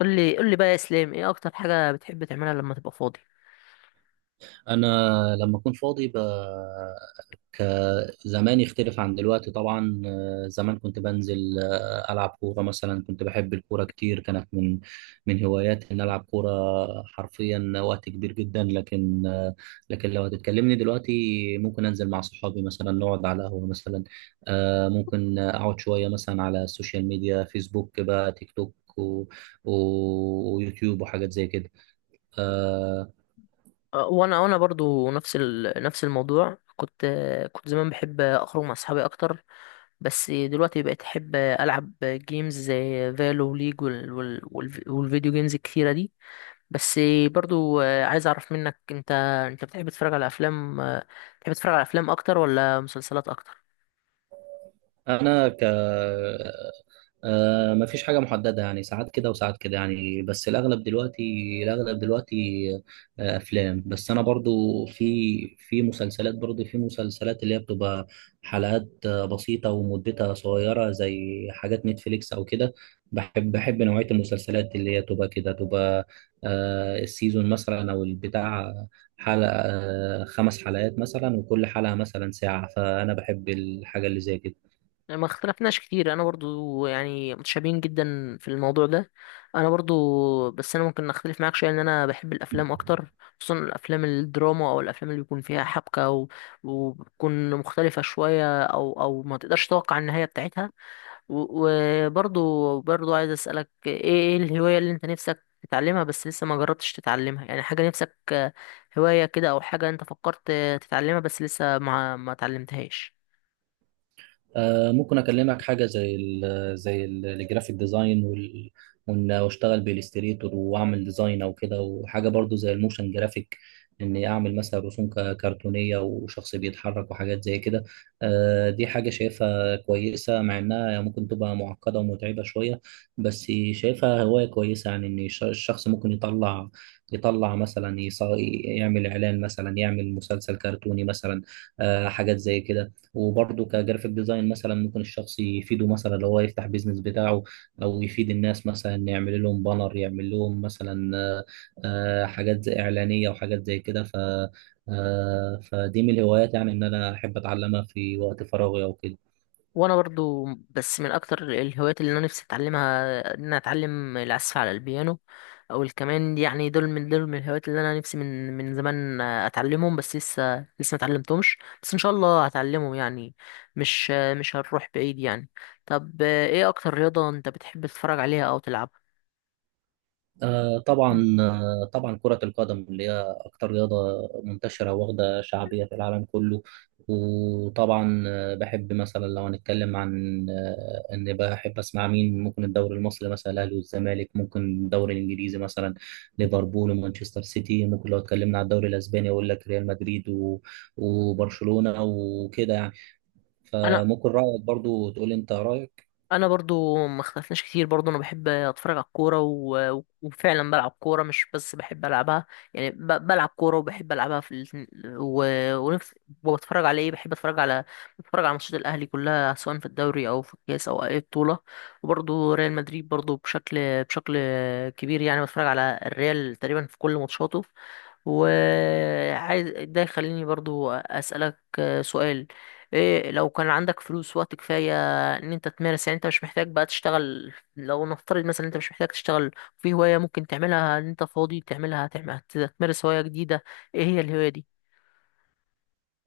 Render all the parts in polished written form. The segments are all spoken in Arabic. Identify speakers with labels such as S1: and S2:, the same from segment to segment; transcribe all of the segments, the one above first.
S1: قول لي قول لي بقى يا اسلام، ايه اكتر حاجه بتحب تعملها لما تبقى فاضي؟
S2: انا لما اكون فاضي ب... ك زمان يختلف عن دلوقتي طبعا. زمان كنت بنزل، العب كوره مثلا. كنت بحب الكوره كتير، كانت من هواياتي ان العب كوره حرفيا وقت كبير جدا. لكن لو هتتكلمني دلوقتي، ممكن انزل مع صحابي مثلا نقعد على قهوه مثلا. ممكن اقعد شويه مثلا على السوشيال ميديا، فيسبوك بقى، تيك توك و ويوتيوب وحاجات زي كده. آه،
S1: وانا برضو نفس الموضوع. كنت زمان بحب اخرج مع اصحابي اكتر. بس دلوقتي بقيت احب العب جيمز زي فالو وليج والفيديو جيمز الكتيره دي. بس برضو، عايز اعرف منك انت بتحب تتفرج على افلام، بتحب تتفرج على افلام اكتر ولا مسلسلات اكتر؟
S2: انا ما فيش حاجه محدده، يعني ساعات كده وساعات كده يعني. بس الاغلب دلوقتي افلام، بس انا برضو في مسلسلات، برضو في مسلسلات اللي هي بتبقى حلقات بسيطه ومدتها صغيره زي حاجات نتفليكس او كده. بحب نوعيه المسلسلات اللي هي تبقى كده، تبقى السيزون مثلا او البتاع، حلقه خمس حلقات مثلا، وكل حلقه مثلا ساعه. فانا بحب الحاجه اللي زي كده.
S1: يعني ما اختلفناش كتير، انا برضو يعني متشابهين جدا في الموضوع ده. انا برضو، بس انا ممكن اختلف معاك شويه ان انا بحب الافلام اكتر، خصوصا الافلام الدراما او الافلام اللي بيكون فيها حبكه وبتكون مختلفه شويه، او ما تقدرش تتوقع النهايه بتاعتها. وبرضو عايز اسالك، ايه الهوايه اللي انت نفسك تتعلمها بس لسه ما جربتش تتعلمها؟ يعني حاجه نفسك، هوايه كده، او حاجه انت فكرت تتعلمها بس لسه ما اتعلمتهاش.
S2: ممكن اكلمك حاجه زي الجرافيك ديزاين، واشتغل بالاستريتور واعمل ديزاين او كده، وحاجه برضو زي الموشن جرافيك. اني اعمل مثلا رسوم كرتونيه وشخص بيتحرك وحاجات زي كده. دي حاجه شايفها كويسه، مع انها ممكن تبقى معقده ومتعبه شويه، بس شايفها هوايه كويسه. يعني ان الشخص ممكن يطلع مثلا يعمل اعلان مثلا، يعمل مسلسل كرتوني مثلا، حاجات زي كده. وبرضه كجرافيك ديزاين مثلا ممكن الشخص يفيده، مثلا لو هو يفتح بيزنس بتاعه، او يفيد الناس مثلا يعمل لهم بانر، يعمل لهم مثلا حاجات زي اعلانيه وحاجات زي كده. ف آه، فدي من الهوايات، يعني ان انا احب اتعلمها في وقت فراغي او كده.
S1: وانا برضو، بس من اكتر الهوايات اللي انا نفسي اتعلمها ان انا اتعلم العزف على البيانو او الكمان، يعني دول من الهوايات اللي انا نفسي من زمان اتعلمهم، بس لسه ما اتعلمتهمش، بس ان شاء الله هتعلمهم يعني. مش هنروح بعيد يعني. طب ايه اكتر رياضة انت بتحب تتفرج عليها او تلعبها؟
S2: آه
S1: مم.
S2: طبعا آه طبعا كرة القدم اللي هي أكتر رياضة منتشرة واخدة شعبية في العالم كله. وطبعا بحب مثلا، لو هنتكلم عن إن بحب أسمع مين، ممكن الدوري المصري مثلا، الأهلي والزمالك، ممكن الدوري الإنجليزي مثلا، ليفربول ومانشستر سيتي، ممكن لو اتكلمنا عن الدوري الأسباني أقول لك ريال مدريد وبرشلونة وكده يعني.
S1: انا
S2: فممكن رأيك، برضو تقول لي أنت رأيك.
S1: انا برضو ما اختلفناش كتير. برضو انا بحب اتفرج على الكوره، وفعلا بلعب كوره، مش بس بحب العبها، يعني بلعب كوره وبحب العبها في الاتنين. و... ونفس وبتفرج على ايه بحب اتفرج على بتفرج على ماتشات الاهلي كلها، سواء في الدوري او في الكاس او اي بطوله. وبرضو ريال مدريد برضو بشكل كبير يعني، بتفرج على الريال تقريبا في كل ماتشاته. وعايز ده يخليني برضو اسالك سؤال. إيه، لو كان عندك فلوس وقت كفاية ان انت تمارس، يعني انت مش محتاج بقى تشتغل، لو نفترض مثلا انت مش محتاج تشتغل، في هواية ممكن تعملها ان انت فاضي تعملها، تعمل، تمارس هواية جديدة، ايه هي الهواية دي؟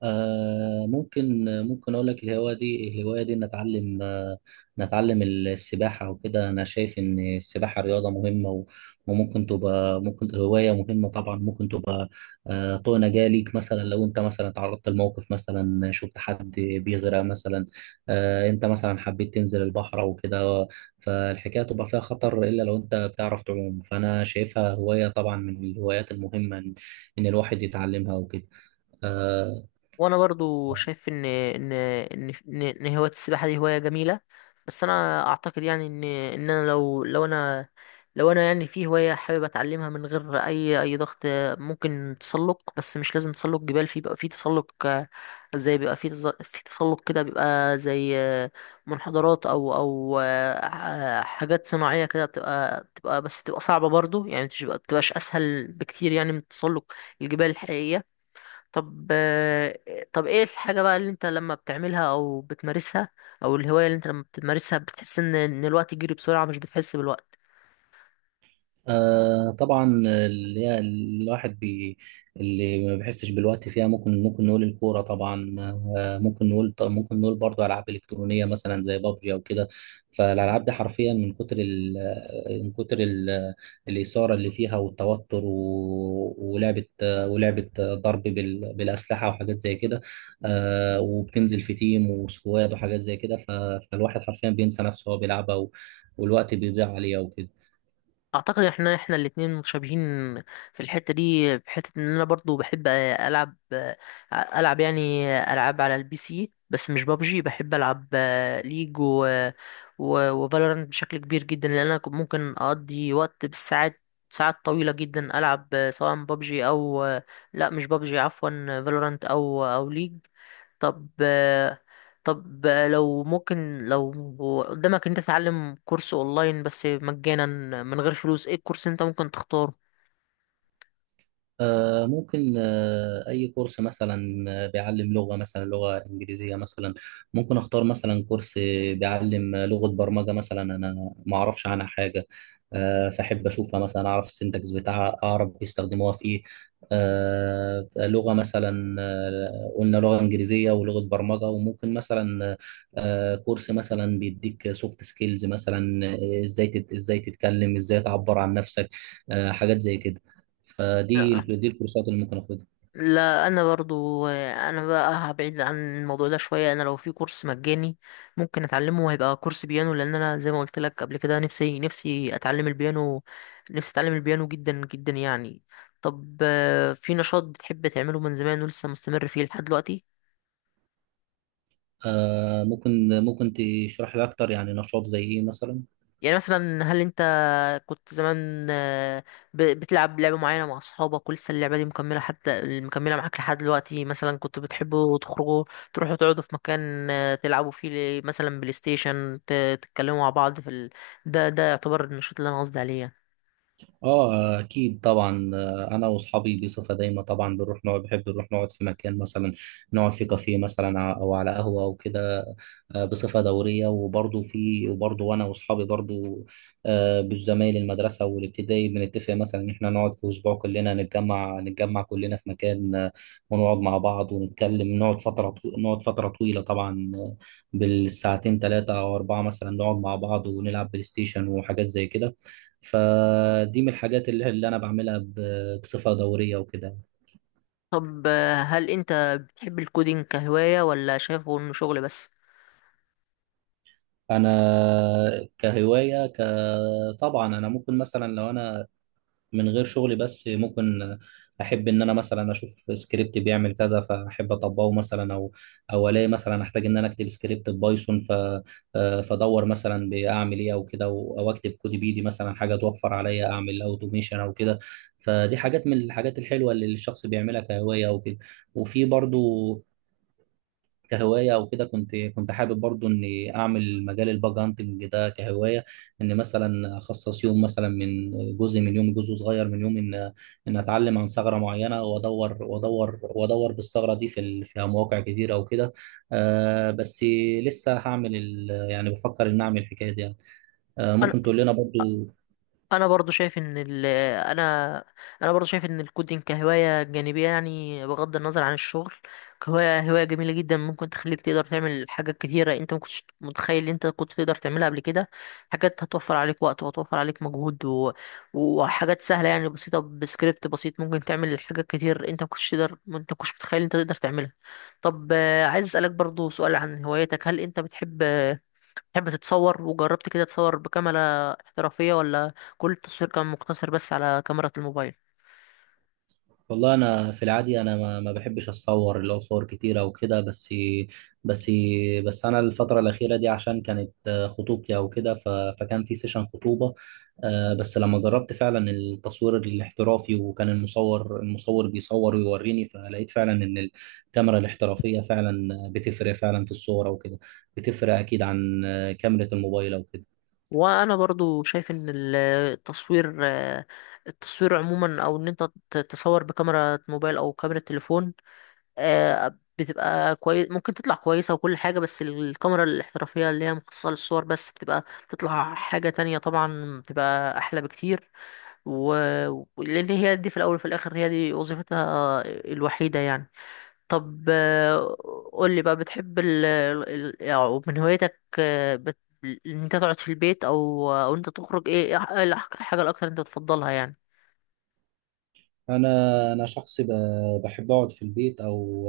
S2: ممكن اقول لك، الهوايه دي نتعلم، نتعلم السباحه وكده. انا شايف ان السباحه رياضه مهمه، وممكن تبقى ممكن هوايه مهمه طبعا. ممكن تبقى طوق نجاه ليك، مثلا لو انت مثلا تعرضت لموقف، مثلا شفت حد بيغرق، مثلا انت مثلا حبيت تنزل البحر او كده، فالحكايه تبقى فيها خطر، الا لو انت بتعرف تعوم. فانا شايفها هوايه، طبعا من الهوايات المهمه، ان الواحد يتعلمها وكده. آه،
S1: وانا برضو شايف ان هوايه السباحه دي هوايه جميله، بس انا اعتقد يعني ان انا، لو انا يعني، في هوايه حابب اتعلمها من غير اي ضغط، ممكن تسلق. بس مش لازم تسلق جبال، في بيبقى في تسلق، زي بيبقى في في تسلق كده، بيبقى زي منحدرات او حاجات صناعيه كده، بتبقى بس تبقى صعبه برضو يعني، مش بتبقاش اسهل بكتير يعني من تسلق الجبال الحقيقيه. طب، طب ايه الحاجة بقى اللي انت لما بتعملها او بتمارسها، او الهواية اللي انت لما بتمارسها بتحس ان الوقت يجري بسرعة، مش بتحس بالوقت؟
S2: طبعا اللي هي الواحد اللي ما بيحسش بالوقت فيها، ممكن نقول الكوره طبعا. آه ممكن نقول طب ممكن نقول برضه العاب الكترونيه مثلا، زي بابجي او كده. فالالعاب دي حرفيا من كتر الاثاره اللي فيها والتوتر، ولعبه ضرب بالاسلحه وحاجات زي كده. وبتنزل في تيم وسكواد وحاجات زي كده. فالواحد حرفيا بينسى نفسه وهو بيلعبها، والوقت بيضيع عليها وكده.
S1: اعتقد احنا الاتنين متشابهين في الحته دي، بحته ان انا برضو بحب العب، العب يعني العاب على البي سي، بس مش بابجي. بحب العب ليج و و وفالورانت بشكل كبير جدا، لان انا كنت ممكن اقضي وقت بالساعات، ساعات طويله جدا العب سواء بابجي او، لا مش بابجي، عفوا، فالورانت او ليج. طب، لو قدامك إن انت تتعلم كورس اونلاين، بس مجانا من غير فلوس، ايه الكورس انت ممكن تختاره؟
S2: ممكن أي كورس مثلا، بيعلم لغة، مثلا لغة إنجليزية مثلا. ممكن أختار مثلا كورس بيعلم لغة برمجة مثلا، أنا ما أعرفش عنها حاجة. فأحب أشوفها مثلا، أعرف السنتكس بتاعها، أعرف بيستخدموها في إيه. لغة مثلا، قلنا لغة إنجليزية ولغة برمجة، وممكن مثلا كورس مثلا بيديك سوفت سكيلز مثلا. إزاي تتكلم، إزاي تعبر عن نفسك، حاجات زي كده. فدي الكورسات اللي ممكن اخدها.
S1: لا، انا برضو، انا بقى هبعد عن الموضوع ده شويه. انا لو في كورس مجاني ممكن اتعلمه، هيبقى كورس بيانو، لان انا زي ما قلت لك قبل كده، نفسي اتعلم البيانو، نفسي اتعلم البيانو جدا جدا يعني. طب، في نشاط بتحب تعمله من زمان ولسه مستمر فيه لحد دلوقتي؟
S2: ممكن تشرح لي اكتر. يعني نشاط زي ايه مثلا؟
S1: يعني مثلا هل انت كنت زمان، بتلعب لعبة معينة مع أصحابك، ولسه اللعبة دي مكملة، حتى مكملة معاك لحد دلوقتي؟ مثلا كنتوا بتحبوا تخرجوا، تروحوا تقعدوا في مكان، تلعبوا فيه مثلا بلاي ستيشن، تتكلموا مع بعض في ده يعتبر النشاط اللي أنا قصدي عليه يعني.
S2: اه اكيد طبعا. انا واصحابي بصفه دايمه طبعا بنروح نقعد، بحب نروح نقعد في مكان مثلا، نقعد في كافيه مثلا او على قهوه او كده بصفه دوريه. وبرضه وانا واصحابي برضه بالزمايل المدرسه والابتدائي، بنتفق مثلا ان احنا نقعد في اسبوع كلنا، نتجمع كلنا في مكان، ونقعد مع بعض ونتكلم. نقعد فتره طويله طبعا، بالساعتين، ثلاثه او اربعه مثلا، نقعد مع بعض ونلعب بلاي ستيشن وحاجات زي كده. فدي من الحاجات اللي انا بعملها بصفه دوريه وكده.
S1: طب، هل أنت بتحب الكودينج كهواية ولا شايفه إنه شغل بس؟
S2: انا كهوايه طبعا انا ممكن مثلا، لو انا من غير شغلي بس، ممكن احب ان انا مثلا اشوف سكريبت بيعمل كذا فاحب اطبقه مثلا، او الاقي مثلا احتاج ان انا اكتب سكريبت بايثون. ف آه، فادور مثلا باعمل ايه او كده، او اكتب كود بايدي، مثلا حاجه توفر عليا، اعمل اوتوميشن او كده. فدي حاجات من الحاجات الحلوه اللي الشخص بيعملها كهوايه او كده. وفي برضو كهوايه او كده، كنت حابب برضو اني اعمل مجال الباج هانتنج ده كهوايه. ان مثلا اخصص يوم، مثلا جزء من يوم، جزء صغير من يوم، ان اتعلم عن ثغره معينه، وادور وادور وادور بالثغره دي في مواقع كتيره او كده. بس لسه هعمل يعني بفكر ان اعمل الحكايه دي يعني. ممكن تقول لنا برضو.
S1: انا برضو شايف ان ال انا انا برضو شايف ان الكودينج كهوايه جانبيه، يعني بغض النظر عن الشغل، كهوايه، هوايه جميله جدا. ممكن تخليك تقدر تعمل حاجات كتيره انت ما كنتش متخيل ان انت كنت تقدر تعملها قبل كده، حاجات هتوفر عليك وقت، وهتوفر عليك مجهود وحاجات سهله، يعني بسيطه، بسكريبت بسيط ممكن تعمل حاجات كتير انت ما كنتش تقدر، انت ما كنتش متخيل انت تقدر تعملها. طب، عايز اسالك برضو سؤال عن هوايتك. هل انت بتحب، تحب تتصور، وجربت كده تصور بكاميرا احترافية، ولا كل التصوير كان مقتصر بس على كاميرا الموبايل؟
S2: والله انا في العادي انا ما بحبش اتصور، اللي هو صور كتيره وكده. بس بس انا الفتره الاخيره دي، عشان كانت خطوبتي او كده، فكان في سيشن خطوبه. بس لما جربت فعلا التصوير الاحترافي، وكان المصور بيصور ويوريني، فلقيت فعلا ان الكاميرا الاحترافيه فعلا بتفرق فعلا في الصوره وكده، بتفرق اكيد عن كاميرا الموبايل او كده.
S1: وانا برضو شايف ان التصوير، التصوير عموما، او ان انت تصور بكاميرا موبايل او كاميرا تليفون، بتبقى كويس، ممكن تطلع كويسة وكل حاجة، بس الكاميرا الاحترافية اللي هي مخصصة للصور بس، بتبقى، بتطلع حاجة تانية طبعا. بتبقى احلى بكتير، و... لان هي دي في الاول وفي الاخر هي دي وظيفتها الوحيدة يعني. طب، قول لي بقى، بتحب يعني من هوايتك، ان انت تقعد في البيت، او انت تخرج، ايه إيه الحاجه الاكتر انت بتفضلها يعني؟
S2: انا شخص بحب اقعد في البيت، او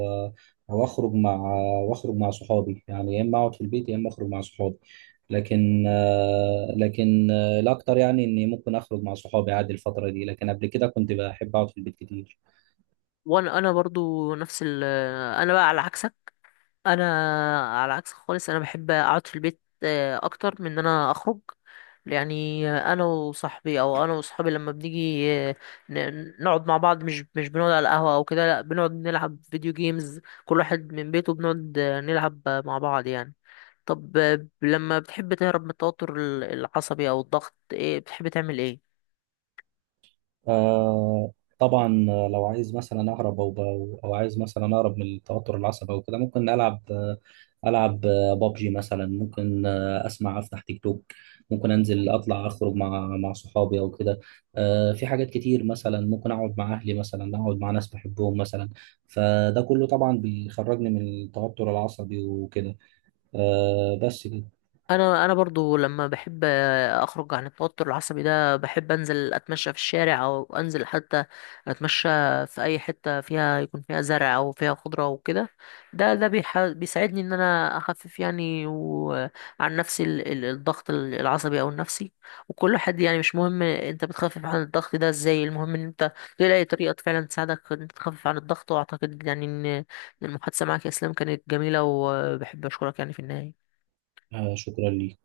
S2: او اخرج مع واخرج مع صحابي. يعني يا اما اقعد في البيت يا اما اخرج مع صحابي. لكن الاكتر يعني اني ممكن اخرج مع صحابي عادي الفتره دي، لكن قبل كده كنت بحب اقعد في البيت كتير.
S1: وانا برضو نفس انا بقى على عكسك. انا على عكس خالص، انا بحب اقعد في البيت اكتر من ان انا اخرج، يعني. انا وصاحبي، او انا وصحابي، لما بنيجي نقعد مع بعض، مش بنقعد على القهوة او كده، لا، بنقعد نلعب فيديو جيمز كل واحد من بيته، بنقعد نلعب مع بعض يعني. طب، لما بتحب تهرب من التوتر العصبي او الضغط، ايه بتحب تعمل، ايه؟
S2: آه طبعا، لو عايز مثلا اهرب، او عايز مثلا اهرب من التوتر العصبي او كده، ممكن العب العب بابجي مثلا. ممكن اسمع، افتح تيك توك. ممكن انزل، اطلع، اخرج مع صحابي او كده. في حاجات كتير مثلا، ممكن اقعد مع اهلي مثلا، اقعد مع ناس بحبهم مثلا. فده كله طبعا بيخرجني من التوتر العصبي وكده. بس كده.
S1: انا برضو لما بحب اخرج عن التوتر العصبي ده، بحب انزل اتمشى في الشارع، او انزل حتى اتمشى في اي حتة فيها، يكون فيها زرع او فيها خضرة وكده. ده بيساعدني ان انا اخفف يعني وعن نفسي الضغط العصبي او النفسي. وكل حد يعني، مش مهم انت بتخفف عن الضغط ده ازاي، المهم ان انت تلاقي طريقة فعلا تساعدك ان انت تخفف عن الضغط. واعتقد يعني ان المحادثة معك يا اسلام كانت جميلة، وبحب اشكرك يعني في النهاية.
S2: شكرا لي.